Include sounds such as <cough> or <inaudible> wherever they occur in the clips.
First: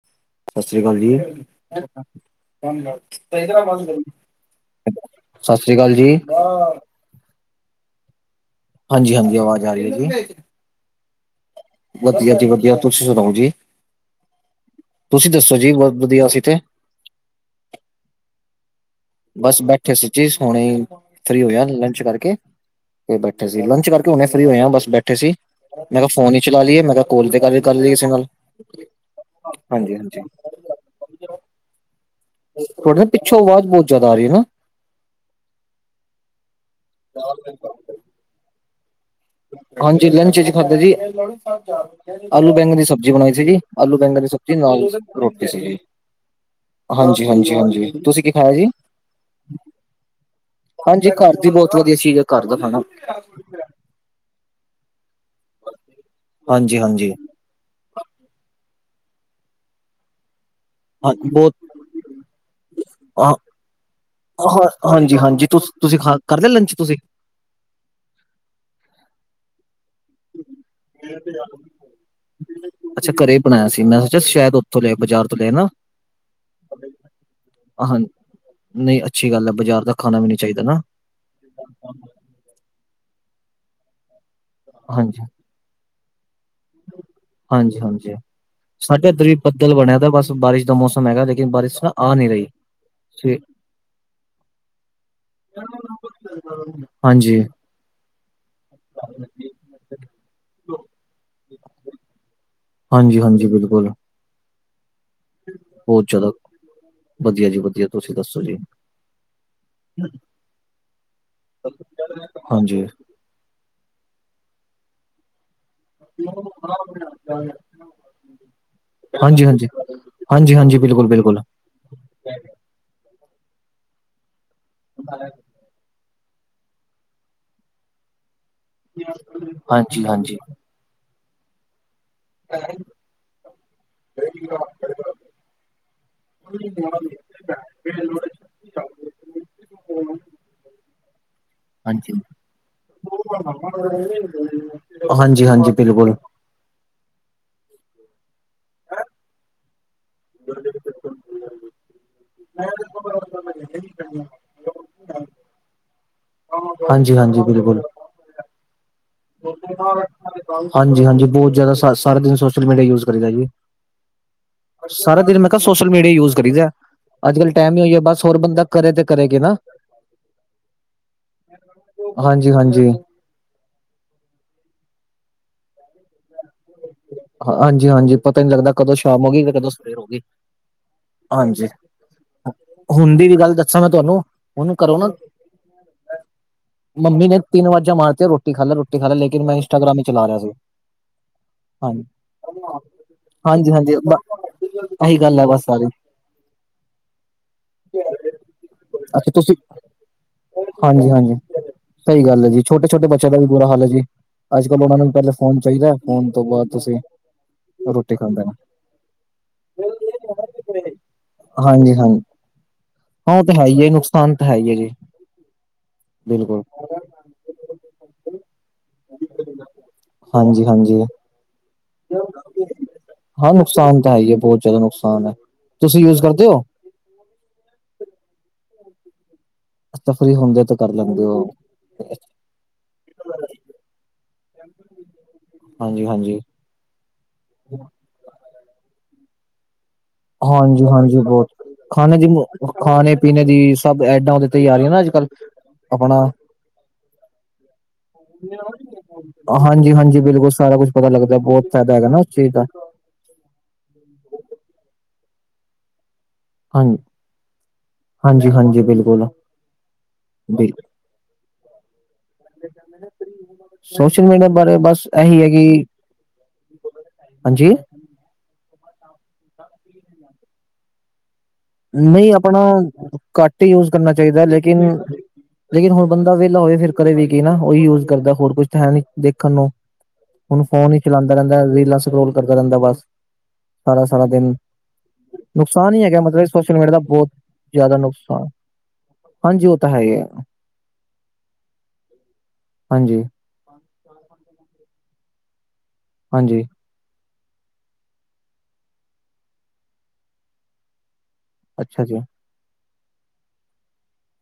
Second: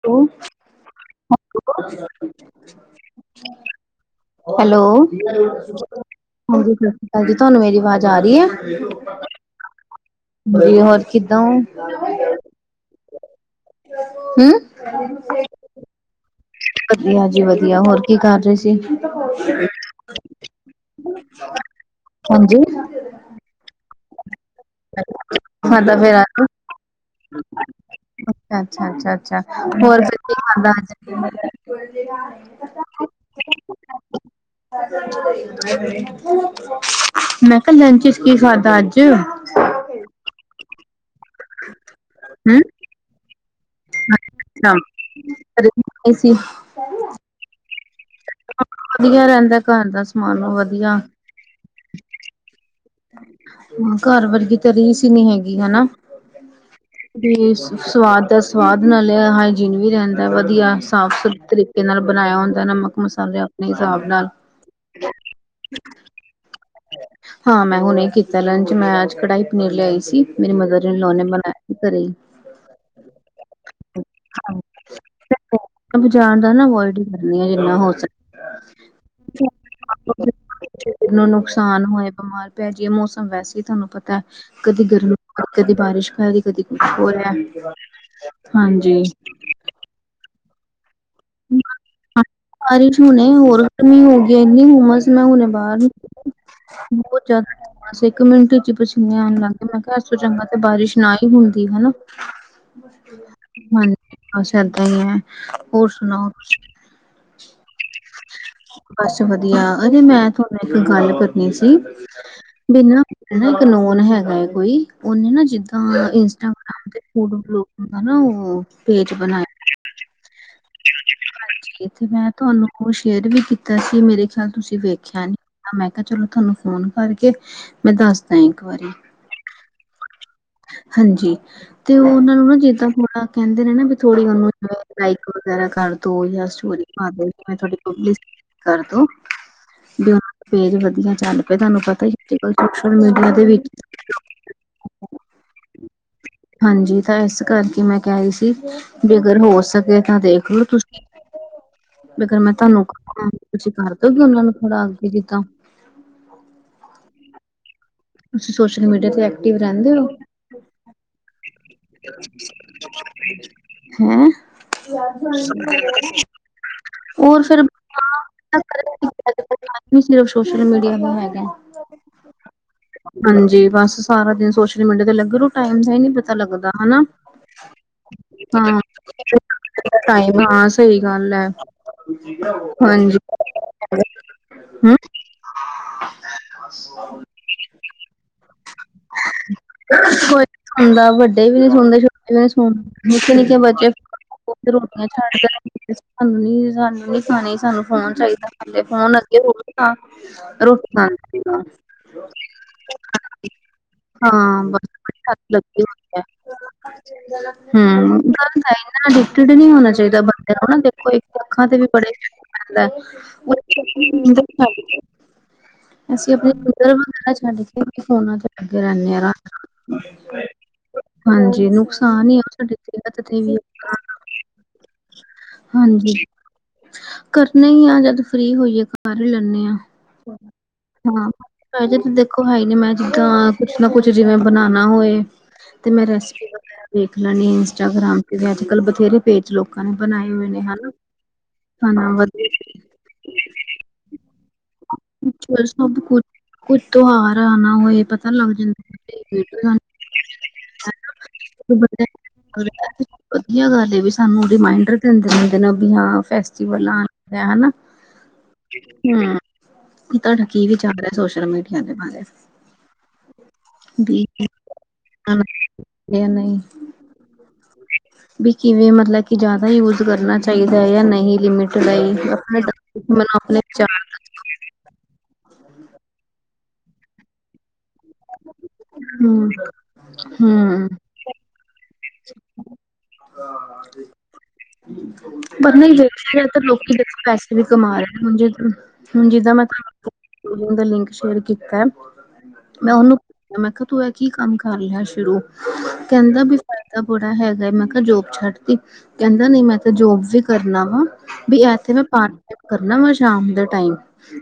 Hello, ਸਸ ਰੀਆ ਕਾਲ ਜੀ। ਹੈਲੋ, ਸਸ ਰੀ ਕਾਲ ਜੀ। ਸਤਿ ਸ਼੍ਰੀ ਹਾਂਜੀ, ਤੁਹਾਨੂੰ ਮੇਰੀ ਆਵਾਜ਼ ਆ ਰੀ ਐ। ਹਾਂਜੀ-ਹਾਂਜੀ, ਆਵਾਜ਼ ਆ ਰਈ ਐ ਜੀ। ਵਦੀਆ, ਹੋਰ ਕਿਦਾਂ ਓ? ਵਧੀਆ ਜੀ ਵਧੀਆ, ਤੁਸੀਂ ਸੁਣਾਓ ਜੀ। ਹੂੰ, ਤੁਸੀਂ ਦੱਸੋ ਜੀ, ਬਹੁਤ ਵਧੀਆ ਅਸੀਂ ਤੇ। ਵਧੀਆ ਜੀ ਵਧੀਆ, ਹੋਰ ਕੀ ਕਰ ਰਹੇ ਸੀ। ਬਸ ਬੈਠੇ ਸੀਜੀ, ਹੁਣੀ ਫਰੀ ਹੋਏ ਆ ਲੰਚ ਕਰਕੇ। ਹਾਂਜੀ ਤੇ ਬੈਠੇ ਸੀ, ਲੰਚ ਕਰਕੇ ਹੁਣੇੇ ਫ੍ਰੀ ਹੋਏ ਆਂ, ਬਸ ਬੈਠੇ ਸੀ। ਖਾਦਾ ਮੈਂ ਕਿਹਾ ਫੇਰ ਫੋਨ ਹੀ ਅੱਜ ਚਲਾ ਲੀਏ, ਮੈਂ ਕਿਹਾ ਕੋਲ ਤੇ ਗੱਲ ਕਰ ਲੀਏ ਕਿਸੇ ਨਾਲ ਅੱਛਾ ਗੱਲ, ਅੱਛਾ ਅੱਛਾ ਅੱਛਾ ਹੋਰ ਫਿਰ ਹਾਂਜੀ-ਹਾਂਜੀ। ਕੀ <unintelligible> ਥੋਡੇ ਨਾ ਪਿੱਛੋਂ ਆਵਾਜ਼ ਬਹੁਤ ਜ਼ਿਆਦਾ ਆ ਰਹੀ ਐ ਨਾ ਮੈਂ ਕਿਹਾ ਲੰਚ ਚ ਕੀ ਖਾਧਾ ਅੱਜ। ਹਾਂਜੀ ਲੰਚ ਖਾਧਾ ਜੀ, ਆਲੂ ਹੂੰ ਬੈਂਗਨ ਦੀ ਸਬਜ਼ੀ ਬਣਾਈ ਸੀ ਜੀ। ਆਲੂ ਬੈਂਗਣ ਦੀ ਸਬਜ਼ੀ ਨਾਲ ਰੋਟੀ ਸੀ ਜੀ, ਸੀ ਹਾਂਜੀ-ਹਾਂਜੀ-ਹਾਂਜੀ। ਤੁਸੀਂ ਕੀ ਖਾਇਆ ਜੀ, ਵਧੀਆ ਰਹਿੰਦਾ ਘਰ ਦਾ ਸਮਾਨ ਵਧੀਆ ਹਾਂਜੀ ਘਰ ਬਹੁਤ ਵਧੀਆ ਚੀਜ਼ ਐ ਘਰ ਦਾ ਖਾਣਾ। ਹਾਂ ਘਰ ਵਰਗੀ ਤਾਂ ਰੀਸ ਹੀ ਨਹੀਂ ਹੈਗੀ, ਹਨਾ। ਹਾਂਜੀ-ਹਾਂਜੀ। ਵੀ ਸਵਾਦ ਦਾ ਸਵਾਦ, ਨਾਲੇ ਹਾਈਜੀਨ ਵੀ ਰਹਿੰਦਾ ਵਧੀਆ। ਹਾਂ ਸਾਫ਼-ਸੁਥਰੇ ਬਹੁਤ ਤਰੀਕੇ ਨਾਲ ਬਣਾਇਆ ਹੁੰਦਾ, ਨਮਕ, ਹਾਂ ਮਸਾਲੇ ਆਪਣੇ ਹਿਸਾਬ ਨਾਲ। ਹਾਂ ਹਾਂਜੀ ਹਾਂਜੀ ਤੁ ਤੁਸੀਂ ਖਾ ਕਰਦੇ ਓ ਲੰਚ ਤੁਸੀਂ। ਹਾਂ ਮੈਂ ਹੁਣੇ ਕੀਤਾ ਲੰਚ ਮੈਂ ਅੱਜ ਕੜਾਈ ਪਨੀਰ ਲਿਆਈ ਸੀ, ਮੇਰੀ ਮਦਰ ਇਨ ਲੋ ਨੇ ਬਣਾਇਆ ਸੀ ਘਰੇ ਹੀ ਅੱਛਾ ਘਰੇ ਬਣਾਇਆ ਸੀ, ਮੈਂ ਸੋਚਿਆ ਸ਼ਾਇਦ ਉੱਥੋਂ ਲੈ ਆਇਓ ਬਾਜ਼ਾਰ ਤੋਂ ਨਾ। ਬਜ਼ਾਰ ਦਾ ਨਾ ਅਵੋਇਡ ਹੀ ਕਰਨੀ ਆ, ਜਿੰਨਾ ਹੋ ਹਾਂ ਸਕੇ। ਨਹੀਂ ਅੱਛੀ ਗੱਲ ਐ, ਬਜ਼ਾਰ ਦਾ ਖਾਣਾ ਵੀ ਨੀ ਚਾਹੀਦਾ ਨਾ। ਸਰੀਰ ਨੂੰ ਨੁਕਸਾਨ ਹੋਇਆ ਬਿਮਾਰ ਪੈ ਜੀਏ, ਮੌਸਮ ਵੈਸੇ ਹੀ ਤੁਹਾਨੂੰ ਪਤਾ ਕਦੀ ਗਰਮੀ ਹਾਂਜੀ ਦਾ ਕਦੀ ਬਾਰਿਸ਼ ਪੈ ਗਈ, ਕਦੀ ਕੁਛ ਹੋ ਰਿਹਾ, ਹਾਂਜੀ ਹਾਂਜੀ ਹਾਂਜੀ। ਸਾਡੇ ਇੱਧਰ ਵੀ ਬੱਦਲ ਬਣਿਆ ਤਾਂ ਬਸ ਬਾਰਿਸ਼ ਦਾ ਮੌਸਮ ਹੈਗਾ, ਲੇਕਿਨ ਬਾਰਿਸ਼ ਨਾ ਆ ਨੀ ਬਾਰਿਸ਼ ਹੁਣੇ ਹੋਰ ਗਰਮੀ ਹੋ ਗਈ, ਇੰਨੀ ਹੁੰਮਸ ਮੈਂ ਹੁਨੇ ਬਾਹਰ ਬਹੁਤ ਹਾਂਜੀ ਜ਼ਾਦਾ ਹੁੰਮਸ, ਇੱਕ ਮਿੰਟ ਚ ਪਸੀਨੇ ਆਣ ਲੱਗ ਗੇ। ਮੈਂ ਕਿਹਾ ਏਸ ਤੋਂ ਚੰਗਾ ਤੇ ਬਾਰਿਸ਼ ਨਾ ਈ ਹੁੰਦੀ ਹਨਾ। ਹਾਂਜੀ-ਹਾਂਜੀ, ਬਿਲਕੁਲ। ਹਾਂਜੀ ਬਸ ਏਦਾਂ ਈ ਐ, ਹੋਰ ਬਹੁਤ ਜ਼ਿਆਦਾ ਸੁਣਾਓ ਵਧੀਆ ਜੀ ਵਧੀਆ, ਤੁਸੀਂ ਦੱਸੋ ਜੀ। ਬਸ ਵਦੀਆ, ਅਰੇ ਮੈਂ ਥੋਡੇ ਨਾਲ ਇੱਕ ਗੱਲ ਕਰਨੀ ਸੀ, ਹਾਂਜੀ ਮੈਨੂੰ ਨਾ ਮੇਰਾ ਨਾ ਇੱਕ ਨੋਨ ਹੈਗਾ ਏ ਕੋਈ, ਉਹਨੇ ਨਾ ਜਿੱਦਾਂ ਤਾਂ ਇੰਸਟਾਗ੍ਰਾਮ ਤੇ ਫ਼ੂਡ ਵਲੋਗ ਦਾ ਨਾ, ਉਹ ਪੇਜ ਹਾਂਜੀ ਬਣਾਇਆ। ਹਾਂਜੀ ਹਾਂਜੀ ਹਾਂਜੀ ਬਿਲਕੁਲ ਬਿਲਕੁਲ ਹਾਂਜੀ। ਤੇ ਮੈਂ ਤੁਹਾਨੂੰ ਉਹ ਸ਼ੇਅਰ ਵੀ ਕੀਤਾ ਸੀ। ਮੇਰੇ ਖਿਆਲ ਤੁਸੀਂ ਵੇਖਿਆ ਨੀ? ਮੈਂ ਕਿਹਾ ਚਲੋ ਤੁਹਾਨੂੰ ਫੋਨ ਕਰਕੇ। ਮੈਂ ਦੱਸ ਇੱਕ ਵਾਰੀ ਹਾਂਜੀ ਹਾਂਜੀ ਹਾਂਜੀ। ਤੇ ਉਹ ਉਹਨਾ ਨੂੰ ਨਾ ਜਿੱਦਾਂ ਥੋੜਾ ਕਹਿੰਦੇ ਨੇ ਨਾ ਵੀ ਥੋੜ੍ਹੀ ਉਹਨੂੰ ਲਕ। ਵਗੈਰਾ ਕਰ ਦੋ ਜਾਂ ਸਟੋਰੀ ਪਾਦੋ ਮੈਂ ਤੁਹਾਡੀੇ। ਕਰੋ ਪੇਜ ਵਧੀਆ ਚੱਲ। ਤੁਹਾਨੂੰ ਪਤਾ ਹੀ। ਹਾਂਜੀ ਅ ਸੋਸ਼ਲ ਮੀਡੀਆ ਦੇ ਵਿੱਚ। ਹਾਂਜੀ-ਹਾਂਜੀ ਬਿਲਕੁਲ, ਹਾਂਜੀ। ਤਾਂ ਇਸ ਕਰਕੇ ਮੈਂ ਕਿਹਾ ਹੀ ਸੀ। ਜੇ ਅਗਰ ਹੋ ਸਕੇ ਤਾਂ। ਦੇਖਲੋ ਤੁਸੀਂ <unintelligible> ਅਗਰ ਮੈਂ ਤੁਹਾਨੂੰ ਤੁਸੀਂ ਕਰ ਦਉਗੀ। ਉਹਨਾਂ ਨੂੰ ਥੋੜਾ ਅੱਗੇ ਜਿਦਾ। ਹਾਂਜੀ ਹਾਂਜੀ ਬਿਲਕੁਲ। ਤੁਸੀਂ ਸੋਸ਼ਲ ਮੀਡੀਆ ਤੇ। ਐਕਟਿਵ ਰਹਿੰਦੇ ਹੋ ਹਾਂਜੀ - ਹਾਂਜੀ। ਬਹੁਤ ਜਿਆਦਾ ਸਾਰਾ ਦਿਨ ਸੋਸ਼ਲ ਮੀਡੀਆ ਯੂਜ਼ ਕਰੀਦਾ ਜੀ। ਹੇਅ। ਸਾਰਾ ਦਿਨ ਮੈਂ ਕਿਹਾ ਸੋਸ਼ਲ ਮੀਡੀਆ ਯੂਜ ਕਰੀਦਾ, ਹੋਰ ਅੱਜ-ਕੱਲ ਫਿਰ ਟਾਈਮ ਹੀ ਹੋਈ ਹੈ ਬਸ ਹੋਰ ਬੰਦਾ ਕਰੇ ਤੇ ਕਰੇ ਕਿ ਨਾ। ਸਿਰਫ ਸੋਸ਼ਲ ਮੀਡੀਆ ਨੀ ਹੈਗੇ। ਹਾਂਜੀ - ਹਾਂਜੀ। ਹਾਂਜੀ। ਬਸ ਸਾਰਾ ਦਿਨ ਸੋਸ਼ਲ ਮੀਡੀਆ ਤੇ ਲੱਗ ਟਾਈਮ ਦਾ ਹੀ ਨਹੀਂ ਪਤਾ ਲੱਗਦਾ ਹਨਾ। ਹਾਂਜੀ - ਹਾਂਜੀ ਪਤਾ ਨਹੀਂ ਲੱਗਦਾ। ਹਾਂ ਕਦੋਂ ਸ਼ਾਮ ਹੋ ਗਈ ਤੇ ਕਦੋਂ ਸਵੇਰ ਹੋ ਗਈ ਟਾਈਮ ਹਾਂ ਸਹੀ ਗੱਲ ਹੈ ਹਾਂਜੀ। ਹੁਣ ਹਾਂਜੀ ਦੀ ਵੀ ਗੱਲ ਦੱਸਾਂ। ਮੈਂ ਤੁਹਾਨੂੰ ਉਹਨੂੰ ਹਮ ਕਰੋ ਨਾ। ਮੰਮੀ ਨੇ ਤਿੰਨ ਅਵਾਜਾਂ ਮਾਰਤੀਆ ਰੋਟੀ ਖਾ ਲੈ। ਰੋਟੀ ਖਾ ਲੇ। ਲੇਕਿਨ ਮੈਂ ਇੰਸਟਾਗ੍ਰਾਮ ਹੀ ਚਲਾ ਰਿਹਾ ਸੀ। ਹਣ ਦਾ ਵੱਡੇ ਵੀ ਨੀ ਸੁਣਦੇ। ਹਾਂਜੀ, ਛੋਟੇ ਵੀ ਨੀ ਸੁਣਦੇ ਨਿੱਕੇ ਨਿੱਕੇ ਬੱਚੇ। ਹਾਂਜੀ-ਹਾਂਜੀ ਬ ਰੋਟੀਆਂ ਇਹੀ ਗੱਲ ਹੈ ਛੱਡ ਬਸ ਸਾਰੀ, ਕੇ ਸਾਨੂੰ ਨੀ ਸਾਨੂੰ ਨੀ ਖਾਣੇ। ਸਾਨੂੰ ਫੋਨ ਚਾਹੀਦਾ। ਫੋਨ ਅੱਛਾ ਅੱਗੇ ਤੁਸੀਂ ਹੋ ਰੋਟੀ ਹਾਂਜੀ ਹਾਂਜੀ ਖਾਂ। ਸਹੀ ਗੱਲ ਜੀ। ਛੋਟੇ- ਛੋਟ ਬੱਚਿਆਂ ਦਾ ਵੀ ਬੁਰਾ ਹਾਲ ਹੈ ਜੀ। ਹਾਂ ਅੱਜ ਕੱਲ ਉਹ ਨੂੰ ਪਹਿਲੇ ਬਸ ਫੋਨ ਲੱਗੀ ਚਾਹੀਦਾ ਹੈ ਹੋਈ ਫੋਨ। ਤੋਂ ਬਾਅਦ ਤੁਸੀਂ ਹਮ ਰੋਟੀ ਖਾਂਦੇ ਨੇ ਗਲਤਨਾ ਅਡਟ ਨਹੀਂ ਹੋਣਾ ਚਾਹੀਦਾ। ਬੰਦੇ ਨੂੰ ਨਾ ਦੇਖੋ। ਅੱਖਾਂ ਤੇ ਵੀ ਹਾਂਜੀ ਬੜੇ ਹਾਂਜੀ ਲੌਸ ਪੈਂਦਾ। ਹਾਂ ਉਹ ਤਾਂ ਹੈ ਹੀ ਹੈ ਨੁਕਸਾਨ ਤਾਂ ਹੈ ਹੀ ਹੈ ਜੀ ਅਸੀਂ ਆਪਣੇ। ਬਿਲਕੁਲ ਧ ਵੈਰਾ ਛੱਡ ਕੇ ਫੋਨਾਂ ਲਗੇ ਰਹਿੰਦੇ ਆ। ਹਾਂਜੀ ਹਾਂਜੀ ਹਾਂਜੀ। ਨੁਕਸਾਨ ਹੀ ਆ ਸਾਡੇ ਸਿਹਤ ਤੇ ਹਾਂ ਵੀ ਨੁਕਸਾਨ ਤਾਂ ਹੈ ਹੀ ਹੈ ਬਹੁਤ ਜ਼ਿਆਦਾ ਨੁਕਸਾਨ ਹੈ ਤੁਸੀਂ ਹਾਂਜੀ। ਯੂਜ ਕਰਦੇ ਹੋ ਕਰਨੇ ਹੀ ਆ ਜ਼ਦ ਫਰੀ ਹੋਈਏ ਕਰ ਹੀ ਲੈਂਦੇ ਹਾਂ। ਤਾਂ ਫਰੀ ਹੁੰਦੇ ਆ ਤਾਂ ਕਰ ਲੈਂਦੇ ਹਾਂ ਹੋ। ਦੇਖੋ ਹੈ ਨ ਮੈਂ ਜਿੱਦਾਂ ਕੁਛ ਨਾ ਕੁਛ ਜਿਵੇਂ ਬਣਾਾ ਹੋਏ ਤੇ। ਹਾਂਜੀ ਮੈਂ ਹਾਂਜੀ ਰੈਂਸਪੀ। ਰਾ ਦੇਖ ਲੈਣੀ ਇੰਸਟਾਗ੍ਰਾਮ ਤੇ ਵੀ ਅੱਜ - ਕੱਲ੍ਹ ਬਥੇਰੇ। ਪੇਜ ਲੋਕਾਂ ਨੇ ਬਨਾਏ ਹੋਏ ਨੇ ਹਾਂਜੀ ਹਨਾ। ਹਾਂਜੀ ਬਹੁਤ <inaudible> ਖਾਣਾ ਵਧੀਆ ਖਾਣੇ- ਪੀਣੇ ਦੀ ਸਭ ਐਡਾ। ਉਹਦੇ ਤੀ ਆ ਰਹੀਆ ਅੱਜ-ਕੱਲ ਚ ਸਭ ਕੁਛ ਆਪਣਾ। ਕੁਝ ਤਿਉਹਾਰ ਆਣਾ ਹੋਏ ਪਤਾ ਲੱਗ ਜਾਂਦਾ ਹਾਂਜੀ - ਹਾਂਜੀ ਬਿਲਕੁਲ ਸਾਰਾ ਕੁਝ। ਪਤਾ ਲੱਗਦਾ। ਬਹੁਤ ਫ਼ਾਇਦਾ ਹੈਗਾ ਨਾਂ ਉਸ ਚੀਜ਼ ਦਾ। ਵਧੀਆ ਗੱਲ ਏ ਵੀ ਸਾਨੂੰ ਰੀਮਾਇੰਡਰ। <inaudible> ਵੀ ਹਾਂਜੀ ਹਨਾ ਹਾਂਜੀ ਹਾਂਜੀ ਬਿਲਕੁਲ ਤੁਹਾਡਾ ਕੀ ਬਿਲ ਵਿਚਾਰ ਹੈ। <unintelligible> ਸੋਸ਼ਲ ਮੀਡੀਆ ਦੇ ਬਾਰੇ। ਸੋਸ਼ਲ ਵੀ ਮੀਡੀਆ ਬਾਰੇ ਬਸ ਇਹੀ ਹੈ ਕੀ। ਜਾਂ ਨਹੀਂ ਹਾਂਜੀ। ਵੀ ਕਿਵੇਂ ਮਤਲਬ ਕਿ ਜ਼ਿਆਦਾ ਯੂਜ ਕਰਨਾ ਚਾਹੀਦਾ ਹੈ। ਜਾਂ ਨਹੀਂ ਲਿਮਿਟ। ਲਈ ਨਹੀਂ। ਆਪਣੇ ਆਪਣਾ ਮਤਲਬ ਆਪਣੇ ਘੱਟ ਹੀ ਯੂਜ਼ ਕਰਨਾ। ਵਿਚਾਰ ਚਾਹੀਦਾ ਲੇਕਿਨ - ਲੇਕਿਨ ਹੁਣ ਬੰਦਾ ਵਿਹਲਾ ਹੋਵੇ। ਫਿਰ ਕਦੇ ਵੀ ਕੀ ਨਾ ਉਹੀ ਯੂਜ਼ ਕਰਦਾ ਹੋਰ ਕੁਛ। ਹੈ ਨੀ ਦੇਖਣ ਹੂੰ ਨੂੰ ਹੁਣ ਹੂੰ ਫੋਨ ਹੀ ਚਲਾਉਂਦਾ ਰਹਿੰਦਾ। ਰੀਲਾਂ ਸਕੋਲ ਕਰਦਾ ਰਹਿੰਦਾ ਬਸ। ਸਾਰਾ - ਸਾਰਾ ਦਿਨ ਪਰ ਨਹੀਂ ਨੁਕਸਾਨ ਹੀ ਹੈਗਾ ਵੇਖਿਆ ਮਤਲਬ। ਜਾਏ ਸੋਸ਼ਲ ਮੀਡੀਆ ਲੋਕੀ ਦਾ ਦੇ ਬਹੁਤ ਪੈਸੇ ਵੀ ਕਮਾ ਜ਼ਿਆਦਾ ਰਹੇੇ। ਨੁਕਸਾਨ ਹੁਣ ਜਿੱਦਾਂ ਮੈਂ ਹਾਂਜੀ ਉਹ ਤਾਂ ਹੈ ਹੀ ਹੈ ਤੁਹਾਨੂੰ ਦਾ ਲਿੰਕ ਸ਼ੇਅਰ ਕੀਤਾ। ਮੈਂ ਉਹਨੂੰ ਹਾਂਜੀ ਮੈਂ ਕਿਹਾ ਤੂੰ ਇਹ ਕੀ ਕੰਮ ਕਰ ਲਿਆ ਸ਼ੁਰੂ ਕਹਿੰਦਾ ਬੀ ਹਾਂਜੀ ਤਾਂ ਬੜਾ ਹੈਗਾ ਐ ਮੈਂ ਕਿਹਾ ਜੋਬ ਛੱਡ ਤੀ ਕਹਿੰਦਾਂ ਨਹੀਂ ਮੈਂ ਤਾਂ ਜੋਬ ਵੀ ਕਰਨਾ ਵਾ। ਬਈ ਇਥੇ ਨਾ ਅੱਛਾ ਜੀ ਪਾਰਟ ਟਾਈਮ ਕਰਨਾ ਵਾ ਸ਼ਾਮ ਦੇ ਟੈਮ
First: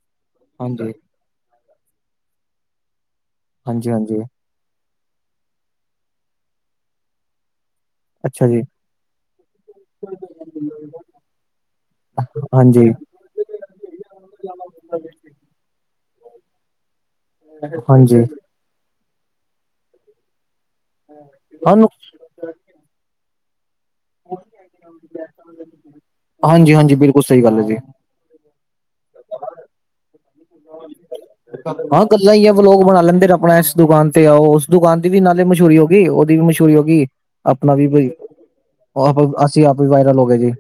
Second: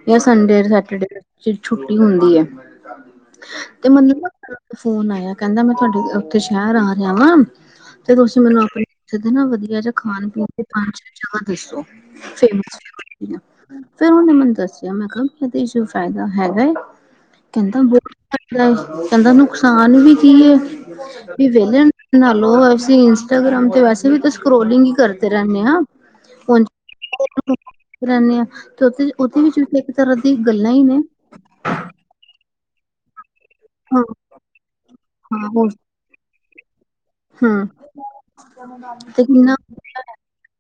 ਜਾਂ ਸੰਡੇ ਹਾਂਜੀ ਸੈਟਰਡੇ ਜਿਹੜੀ ਛੁੱਟੀ ਹੁੰਦੀ ਹੈ ਤੇ ਹਾਂਜੀ ਮੰਨੂ ਹਾਂਜੀ ਨਾ ਫੋਨ ਆਇਆ ਕਹਿੰਦਾ ਮੈਂ ਤੁਹਾਡੇ ਉਥੇ ਸ਼ਹਿਰ ਆ ਰਿਹਾ ਵਾਂ। ਤੇ ਤੁਸੀ ਅੱਛਾ ਜੀ ਮੈਨੂੰ ਆਪਣੇ ਜਿਹਦੇ ਨਾ ਵਧੀਆ ਜਾਂ ਖਾਣ ਪੀਣ ਹਾਂਜੀ <unintelligible> ਫਿਰ ਉਹਨੇ ਮੈਨੂੰ ਦੱਸਿਆ ਮੈਖਾ ਇਹਦੇ 'ਚ ਫਾਇਦਾ ਹੈਗਾ ਕਹਿੰਦਾ ਬਹੁਤ ਹਾਂਜੀ ਘੱਟ ਕਹਿੰਦਾ ਨੁਕਸਾਨ ਵੀ ਕੀ ਹੈ ਵੀ ਹਾਂ ਵਿਹਲੇਣ ਨਾਲ ਲੋ ਅਸੀ ਇੰਸਟਾਗ੍ਰਾਮ ਤੇ ਵੈਸੇ ਵੀ ਤਾਂ ਸਕਰੌਲਿੰਗ ਈ ਕਰਦੇ <unintelligible> ਹਾਂਜੀ ਹਾਂਜੀ ਬਿਲਕੁਲ ਸਹੀ ਗੱਲ ਹੈ ਜੀ ਰਹਿਨੇ ਆ ਤੇ ਉਥੇ-ਉਥੇ ਵੀ ਇੱਕ ਤਰ੍ਹਾਂ ਦੀ ਗੱਲਾਂ ਹੀ ਨੇ। ਹਾਂ ਗੱਲਾ ਹੀ ਆ ਬਲੋਗ ਬਣਾ ਲੈਂਦੇ ਨੇ ਆਪਣਾ ਇਸ ਹਾਂ ਦੁਕਾਨ ਤੇ ਆਉ ਉਸ ਦੁਕਾਨ ਦੀ ਵੀ ਇਹਨਾ ਦੇ ਹਾਂ ਹੋਰ ਮਸ਼ਹੂਰੀ ਹੋ ਵੀ ਉਹਦੀ ਵੀ ਮਸ਼ਹੂਰੀ ਹੋ ਗਈ ਹੂੰ ਆਪਣਾ ਵੀ ਕੁਝ ਔਰ ਫਿਰ ਅਸੀ ਆਪ ਵੀ ਵਾਇਰਲ ਹੋ ਗਏ ਜੀ।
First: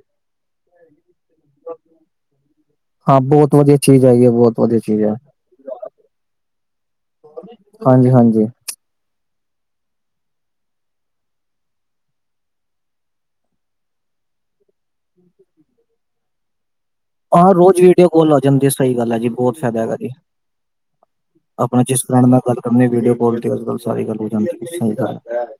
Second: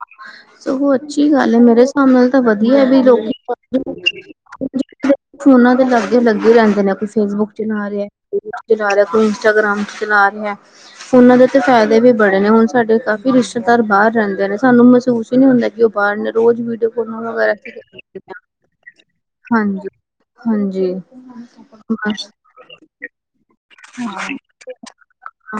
ਸੋ ਅੱਛੀ ਗੱਲ ਏ ਮੇਰੇ ਸਾਬ ਨਾਲ ਤਾਂ ਵਧੀਆ ਵੀ ਹਾਂ ਬਹੁਤ ਵਧੀਆ ਚੀਜ਼ ਹੈਗੀ ਹੈ ਬਹੁਤ ਵਧੀਆ ਚੀਜ਼ ਹੈ <unintelligible> ਫੋਨਾ ਤੇ ਲਾਗੇ ਲੱਗੇ ਰਹਿੰਦੇ ਨੇ ਕੋਈ ਫੇਸਬੁੱਕ ਚਲਾ ਰਿਹਾ। ਹਾਂਜੀ ਹਾਂਜੀ ਚਲਾ ਰਿਹਾ ਕੋਈ ਇੰਸਟਾਗ੍ਰਾਮ ਚਲਾ ਰਿਹਾ। ਉਹਨਾਂ ਦੇ ਤੇ ਫਾਇਦੇ ਵੀ ਬੜੇ ਨੇ ਹੁਣ ਸਾਡੇ ਕਾਫੀ ਰਿਸ਼ਤੇਦਾਰ ਬਾਹਰ ਰਹਿੰਦੇ ਨੇ ਸਾਨੂੰ ਮਹਿਸੂਸ ਨੀ ਹੁੰਦਾ ਕਿ ਉਹ ਬਾਹਰ ਨੇ ਰੋਜ਼ ਵੀਡੀਓ ਫੋਨਾਂ ਆਹ ਵਗੈਰਾ ਰੋਜ਼ ਵੀਡੀਓ ਕੋਲ ਆ ਜਾਂਦੀ ਸਹੀ ਗੱਲ ਹੈ ਜੀ ਬਹੁਤ ਫਾਇਦਾ ਹਾਂਜੀ ਹੈਗਾ ਜੀ। ਹਾਂਜੀ ਆਪਣਾ ਜਿਸ ਫਰੈਂਡ ਬਸ ਨਾਲ ਗੱਲ ਕਰਨੀ ਏ ਵੀਡੀਓ ਕਾਲ ਤੇ ਅੱਜ-ਕੱਲ ਸਾਰੀ ਗੱਲ ਹੋ ਜਾਂਦੀ। <unintelligible> ਹਾਂ।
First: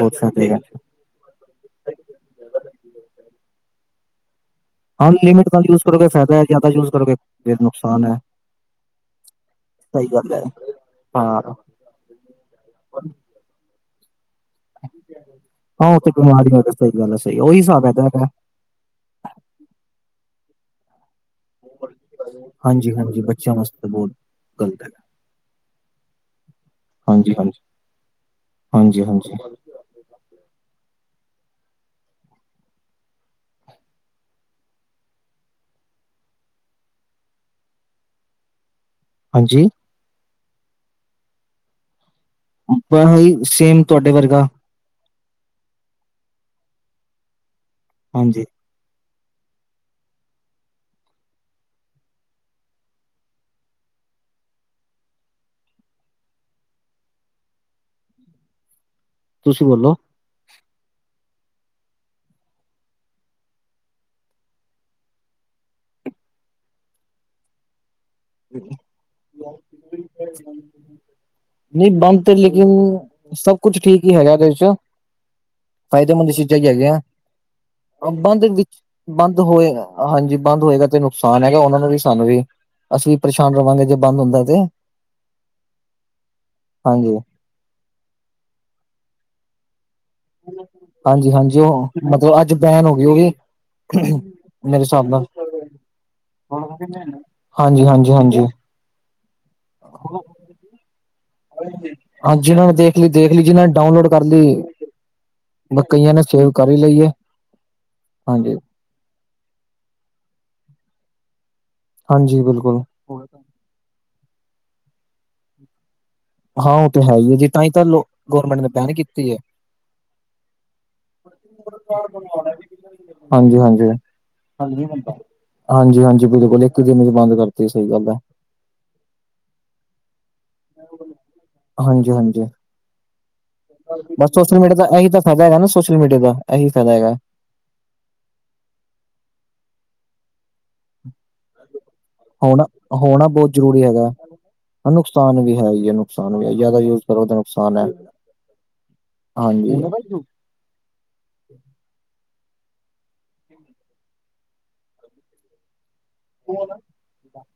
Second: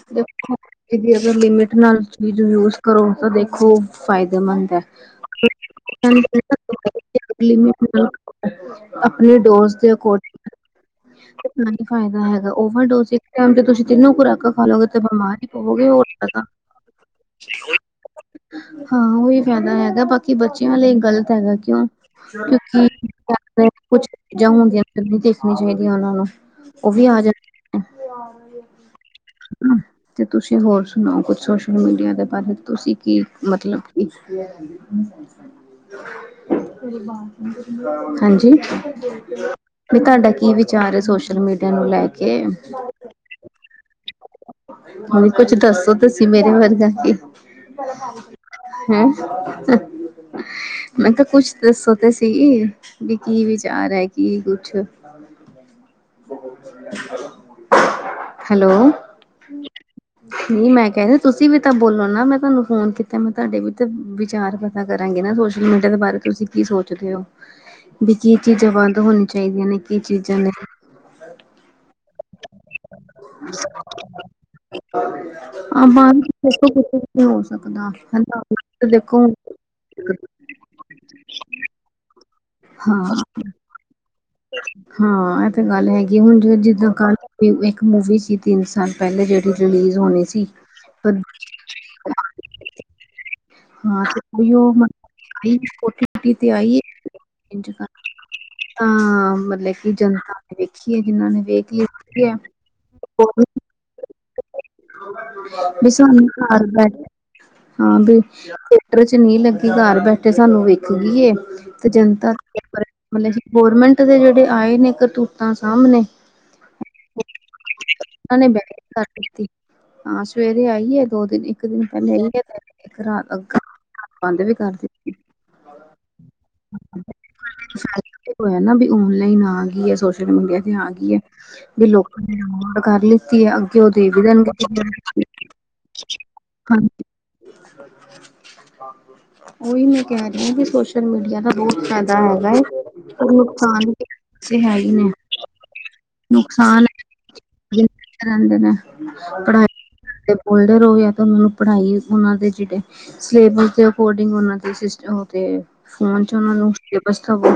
ਬਹੁਤ ਫਾਇਦਾ ਦੇਖੋ ਹੈਗਾ ਗੇ ਵੀ ਅਗਰ ਲਿਮਿਟ ਨਾਲ ਚੀਜ਼ ਯੂਜ ਕਰੋ ਤਾਂ ਦੇਖੋ ਫਾਇਦੇਮੰਦ ਹੈ। ਅਨ ਲਿਮਿਟ ਦਾ ਯੂਜ ਕਰੋਗੇ ਫੈਦਾ ਹੈ ਜ਼ਿਆਦਾ ਯੂਜ ਕਰੋਗੇੇ ਫਿਰ ਲਿਮਿਟ ਨੁਕਸਾਨ ਹੈ। <unintelligible> ਡੋਜ਼ ਦੇ ਸਹੀ ਗੱਲ ਹੈ ਅਕੋਰਡਿੰਗ ਹਾਂ। ਨਾ ਫਾਇਦਾ ਹੈਗਾ ਓਵਰਡੋਜ਼ ਇਕ ਟਾਈਮ ਤੇ ਤੁਸੀ ਤਿੰਨੋ ਖੁਰਾਕ ਖਾ ਲਵੋ ਗਏ ਬਿਮਾਰ ਹੀ ਪਵੋਗੇ ਹਾਂ ਉਹ ਹੋਰ ਤੇ ਕੀ ਕਰਨਾ ਬਿਮਾਰੀ ਹੋ ਸਹੀ ਗੱਲ ਹੈ ਸਹੀ ਉਹੀ ਹਿਸਾਬ ਹੈ ਇਹਦਾ ਹੈਗਾ <unintelligible> ਹਾਂ ਉਹੀ ਫਾਇਦਾ ਹੈਗਾ ਬਾਕੀ ਬੱਚਿਆਂ ਲਈ ਗ਼ਲਤ ਹੈਗਾ ਕਿਉ ਕਿਉਂਕਿ ਹਾਂਜੀ-ਹਾਂਜੀ, ਬੱਚਿਆਂ ਵਾਸਤੇ ਕੁਛ ਬਹੁਤ ਚੀਜ਼ਾਂ ਹੁੰਦੀਆਂ ਗ਼ਲਤ ਹੈਗਾ। ਨਹੀਂ ਦੇਖੀਆਂ ਚਾਹੀਦੀਆਂ ਉਹਨਾਂ ਨੂੰ ਉਹ ਵੀ ਆ ਜਾਂਣ ਹਾਂਜੀ-ਹਾਂਜੀ, <unintelligible> ਹਾਂਜੀ-ਹਾਂਜੀ ਹੂੰ ਤੇ ਤੁਸੀਂ ਹੋਰ ਸੁਣਾਓ ਕੁਛ ਸੋਸ਼ਲ ਮੀਡੀਆ ਦੇ ਬਾਰੇ ਤੁਸੀ ਕੀ ਮਤਲਬ ਕੀ ਹਾਂਜੀ ਹਾਂਜੀ ਵੀ ਤੁਹਾਡਾ ਕੀ ਵਿਚਾਰ ਹੈ ਸੋਸ਼ਲ ਮੀਡੀਆ ਨੂੰ ਲੈ ਕੇ ਆਪਾਂ ਹੀ ਸੇਮ ਤੁਹਾਡੇ ਵਰਗਾ ਹ ਕੁਛ ਦੱਸੋ ਤੁਸੀ ਮੇਰੇ ਵਰਗਾ ਹਾਂਜੀ, <unintelligible> <unintelligible> ਮੈਂ ਕਿਹਾ ਕੁੱਛ ਦੱਸੋ ਤੇ ਸੀ ਵੀ ਕੀ ਵਿਚਾਰ ਹੈ ਕੀ ਕੁੱਛ <inaudible> ਹੈਲੋ ਤੁਸੀਂ ਬੋਲੋ ਨਹੀਂ ਮੈਂ ਕਹਿ ਰਹੀ ਤੁਸੀਂ ਵੀ ਤਾਂ ਬੋਲੋ ਨਾ ਮੈਂ ਤੁਹਾਨੂੰ ਫੋਨ ਕੀਤਾ ਮੈਂ ਤੁਹਾਡੇ ਵੀ ਤੇ ਵਿਚਾਰ ਗੱਲਾ ਕਰਾਂਗੇ ਨਾ ਸੋਸ਼ਲ ਮੀਡੀਆ ਦੇ ਬਾਰੇ ਤੁਸੀਂ ਕੀ ਸੋਚਦੇ ਹੋ। ਵੀ ਕੀ ਚੀਜ਼ਾਂ ਬੰਦ ਹੋਣੀਆ ਚਾਹੀਦੀਆਂ ਨੇ ਕੀ ਚੀਜ਼ਾਂ ਨੇ। ਨਹੀਂ ਬੰਦ ਤੇ ਲੇਕਿਨ, ਸਭ ਕੁਛ ਠੀਕ ਨੀ ਹੈਗਾ ਐਦੇ ਚ। ਆ ਬੰਦ ਫ਼ਾਇਦੇਮੰਦ ਚੀਜ਼ਾਂ ਜੀ ਦੇਖੋ ਕੁਛ ਹੈਗੀਆਂ, ਨਹੀਂ ਹੋ ਸਕਦਾ ਆਪਾ ਹਨਾ ਤੇ ਵਿਚ ਦੇਖੋ ਬੰਦ ਹੋਏ ਆ। ਹਾਂਜੀ ਬੰਦ ਹੋਏਗਾ, ਤੇ ਨੁਕਸਾਨ ਹੈਗਾ ਉਹਨਾਂ ਨੂੰ ਵੀ ਸਾਨੂੰ ਵੀ, ਅਸੀਂ ਵੀ ਹਾਂ ਪਰੇਸ਼ਾਨ ਰਵਾਂਗੇ ਜੇ ਬੰਦ ਹੁੰਦਾ। ਤੇ ਹਾਂ,, ਇਹ ਤੇ ਗੱਲ ਹੈਗੀ, ਹੁਣ ਜ ਜਿਦਾਂ ਕੱਲ ਹਾਂਜੀ। ਇੱਕ ਮੂਵੀ ਸੀ, ਤਿੰਨ ਸਾਲ ਪਹਿਲੇ ਜਿਹੜੀ ਰਿਲੀਜ਼ ਹੋਣੀ ਸੀ। ਪਰ ਹਾਂਜੀ-ਹਾਂਜੀ, ਉਹ ਮਤਲਬ ਅੱਜ ਬੈਨ ਹੋ ਗਈ ਉਹ ਵੀ। ਹਾਂ ਤੇ ਉਹੀਓ ਮੇਰੇ ਹਿਸਾਬ ਨਾਲ, ਓਟੀਟੀ ਤੇ ਆਈ ਹਾਂਜੀ-ਹਾਂਜੀ-ਹਾਂਜੀ। ਹਾਂ, ਮਤਲਬ ਏ ਕਿ ਜਨਤਾ। ਵੇਖੀਏ ਜਿਨਾਂ ਨੇ ਵੇਖ ਲਈ ਏ ਹਾਂਜੀ ਜਿਹਨਾਂ ਨੇ ਦੇਖ ਲਈ ਦੇਖ ਲਈ ਜਿਹਨਾਂ ਨੇ ਡਾਊਨਲੋਡ ਕਰ ਲਈ। ਬਈ ਕਈਆਂ ਨੇ ਸਾਨੂੰ ਸੇਵ ਘਰ ਕਰ ਹੀ ਬੈਠ ਲਈ ਹੈ। ਹਾਂ ਬਈ। ਹਾਂਜੀ, ਚਲ ਨੀ ਲੱਗੀ ਘਰ ਬੈਠੇ ਸਾਨੂੰ ਵੇਖ ਗਈ ਐ ਤੇ ਜਨਤਾ ਹਾਂਜੀ ਬਿਲਕੁਲ <unintelligible> ਗਰਮੈਂਟ ਦੇ ਜਿਹੜੇ ਆਏ ਨੇ ਕਰਤੂਤਾਂ ਸਾਹਮਣੇ। ਹਾਂ ਉਹ ਤੇ ਹੈ ਹੀ ਐ, ਤਾਂ ਇਹ ਤਾਂ ਉਹਨਾਂ ਗੋਰਮੈਂਟ ਨੇ ਬੈਕ ਬੇਨ ਕਰ ਕੀਤੀ ਏ। ਦਿੱਤੀ ਹਾਂ, ਸਵੇਰੇ ਆਈਏ ਦੋ ਦਿਨ ਇੱਕ ਦਿਨ ਪਹਿਲੇ ਆਈਏ। ਹਾਂਜੀ-ਹਾਂਜੀ ਜੀ। ਦਿੱਤੀ ਹਾਂਜੀ-ਹਾਂਜੀ, ਬਿਲਕੁਲ ਇੱਕ ਘੰਟੇ ਚ ਬੰਦ ਕਰਤੀ, ਸਹੀ ਗੱਲ ਐ। ਹੋਇਆ ਨਾ ਵੀ ਔਨਲਾਈਨ ਆ ਗਈ ਐ ਸੋਸ਼ ਮੁੰਡੀਆ ਤੇ ਆ ਗਈ ਏ, ਵੀ ਹਾਂਜੀ, ਲੋਕਾਂ ਹਾਂਜੀ ਨੇਦ ਕਰ ਲਿੱਤੀ ਹੈ, ਅੱਗੇ ਉਹ ਦੇ ਵੀ ਦਿੰਦੇ ਨੇ। ਤਾਂ ਇਹੀ ਤਾਂ ਫਾਇਦਾ ਹੈਗਾ ਨਾ ਸੋਸ਼ਲ ਮੀਡੀਆ ਦਾ, ਇਹੀ ਫਾਇਦਾ ਹਾਂਜੀ ਹੈਗਾ। ਉਹੀ ਮੈਂ ਕਹਿ ਰਹੀ ਹਾਂ ਵੀ ਸੋਸ਼ਲ ਮੀਡੀਆ ਦਾ। ਬੋਤ ਫੈਦਾ ਹੈਗਾ ਏ। ਹੋਣਾ, ਹੋਣਾ ਬਹੁਤ ਜ਼ਰੂਰੀ ਹੈਗਾ। ਨੇ ਨੁਕਸਾਨ ਵੀ ਹੈ ਹੀ ਏ ਨੁਕਸਾਨ ਵੀ ਏ, ਜ਼ਿਆਦਾ ਯੂਜ ਕਰੋ ਤਾਂ ਨੁਕਸਾਨ ਹੈ। ਰਹਿੰਦੇ ਨੇ ਪੜ੍ਹਾਈ ਹਾਂਜੀ। ਕਰ ਬੋਲਦੇ ਰਹੋ, ਜਾਂ ਤੇ ਉਹਨਾਂ ਨੂੰ ਪੜ੍ਹਾਈ ਉਹਨਾਂ ਦੇ ਜਿਹੜੇ। ਸਿਲੇਬਸ ਦੇ ਅਕੋਰਡਿੰਗ, ਉਹਨਾਂ ਦੇ ਸਿਸ ਉਹ ਤੇ ਫੋਨ ਚ ਉਹਨਾਂ ਨੂੰ ਸਿਲੇਬਸ ਦਵੋ,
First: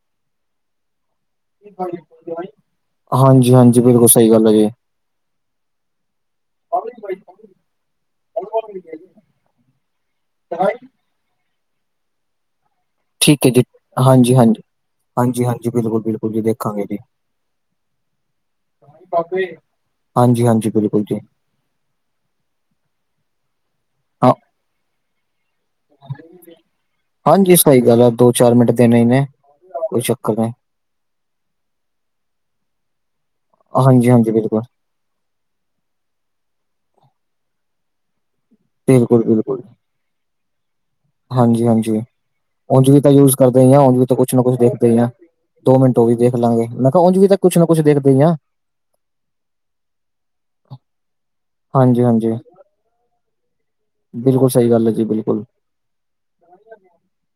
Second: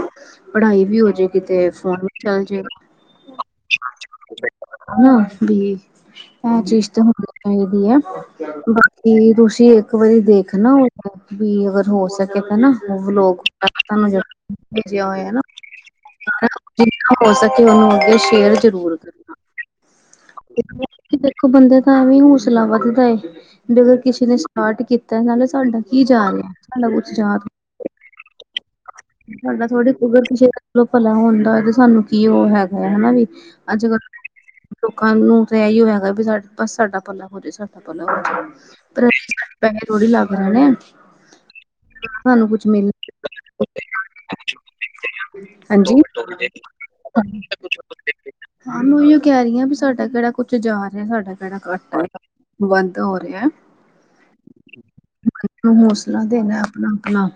ਪੜ੍ਹਾਈ ਵੀ ਹੋ ਜਾੇ। ਕਿਤੇ ਫੋਨ ਵੀ ਚਲ ਜਾਏਗਾ। ਹਾਂਜੀ-ਹਾਂਜੀ, ਬਿਲਕੁਲ ਸਹੀ ਗੱਲ ਐ। ਹੈਨਾ ਬੀ। ਇਹ ਚੀਜ਼ ਤਾਂ ਹੋਣੀ ਚਾਹੀਦੀ ਆ, ਬਾਕੀ ਤੁਸ਼ੀ ਇੱਕ ਵਾਰੀ ਦੇਖਨਾਂ ਠੀਕ ਹੈ ਜੀ <unintelligible> ਹਾਂਜੀ, ਹਾਂਜੀ। ਭੇਜਿਆ ਹੋਇਆ ਹੋ ਨਾ, ਹਾਂਜੀ, ਹਾਂਜੀ ਬਿਲਕੁਲ, ਬਿਲਕੁਲ ਜੀ ਦੇਖਾਂਗੇ ਜੀ ਉਹਨੂੰ ਅੱਗੇ ਸ਼ੇਅਰ ਜ਼ਰੂਰ ਕਰਨਾ। ਹਾਂਜੀ-ਹਾਂਜੀ, ਬਿਲਕੁਲ ਠੀਕ। ਦੇਖੋ ਬੰਦੇ ਦਾ ਐਵੇ ਹੌਸਲਾ ਵੱਧਦਾ ਏ ਵੀ ਅਗਰ ਕਿਸੇ ਹਾਂ ਨੇ ਸਟਾਰਟ ਕੀਤਾ, ਨਾਲੇ ਸਾਡਾ ਕੀ ਜਾ ਰਿਹਾ, ਸਾਡਾ ਕੁਛ ਜਾ ਹਾਂਜੀ ਸਹੀ ਗੱਲ ਆ ਦੋ-ਚਾਰ ਮਿੰਟ ਦੇਣੇ ਹੀ ਨੇ। ਸਾਡਾ ਥੋੜ੍ਹੀ ਕੋਈ ਉਗਰ ਚੱਕਰ ਕਿਸੇ ਨਹੀਂ ਦਾ ਭਲਾ ਹੁੰਦਾ ਤੇ ਸਾਨੂੰ ਕੀ ਉਹ ਹੈਗਾ ਹੈਨਾ ਵ ਈ। ਅੱਜ ਕ ਹਾਂਜੀ-ਹਾਂਜੀ ਬਿਲਕੁਲ, ਲੋਕਾਂ ਨੂੰ ਤੇ ਇਹੀ ਹੋਆ ਹੈਗਾ ਵੀ ਸਾ ਬਸ ਸਾਡਾ ਪੱਲਾ ਹੋ ਜੇ ਸਾਡਾ ਪੱਲਾ ਹੋ ਜੇ ਪਰ ਬਿਲਕੁਲ-ਬਿਲਕੁਲ ਪੈਹੇ ਥੋੜੀ ਲੱਗ ਰਹੇ ਨੇ ਹਾਂਜੀ-ਹਾਂਜੀ, ਸਾਨੂੰ ਕੁੱਝ ਉਂਝ ਮਿਲ ਵੀ ਤਾਂ ਯੂਜ ਕਰਦੇ ਹੀ ਆ ਉਝ ਕੁਛ ਨਾ ਕੁਛ ਦੇਖਦੇ ਹੀ ਆ, ਦੋ-ਮਿੰਟ ਹਾਂਜੀ। ਉਹ ਵੀ ਦੇਖ ਲਾਂਗੇ। ਮੈਂ ਕਿਹਾ ਉਝ ਵੀ ਤਾਂ ਕੁਛ ਨਾ ਕੁਛ ਦੇਖਦੇ ਹੀ ਆ। ਹਾਂ ਮੈਂ ਉਹੀਓ ਕਹਿ ਰਹੀ ਹਾਂ ਵੀ ਸਾਡਾ ਕਿਹੜਾ ਕੁੱਛ ਜਾ ਰਿਹਾ ਸਾਡਾ। ਹਾਂਜੀ-ਹਾਂਜੀ ਬੰਦ ਹੋ ਰਿਹਾ। ਬਿਲਕੁਲ ਸਹੀ ਗੱਲ ਹੈ ਜੀ ਬਿਲਕੁਲ ਨੂੰ ਹੌਸਲਾ ਦੇਣਾ ਆਪਣਾ-ਆਪਣਾ,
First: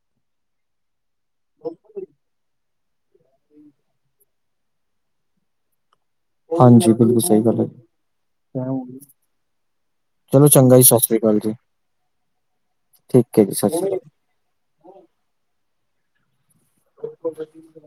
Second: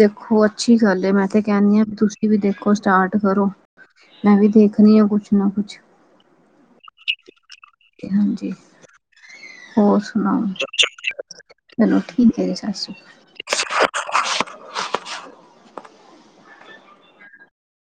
ਦੇਖੋ ਅੱਛੀ ਗੱਲ ਹੈ ਮੈਂ ਤੇ ਕਹਿੰਦੀ ਹ ਵੀ ਤੁਸੀਂ ਵੀ ਦੇਖੋ ਸਟਾਰਟ ਕਰੋ, ਮੈਂ ਵੀ ਦੇਖਣੀ ਆ ਕੁਛ ਨਾ ਕੁਛ। ਹਾਂਜੀ, ਬਿਲਕੁਲ ਸਹੀ ਗੱਲ ਹਾਂਜੀ ਐ। ਹੋਰ ਸੁਣਾਓ, ਅਕਾਲ ਜੀ ਚਲੋ ਠੀਕ ਏ ਜੀ, ਸਤਿ ਸ਼੍ਰੀ ਅਕਾਲ। ਠੀਕ ਐ, ਸਤਿ ਸ੍ਰੀ ਅਕਾਲ। <unintelligible>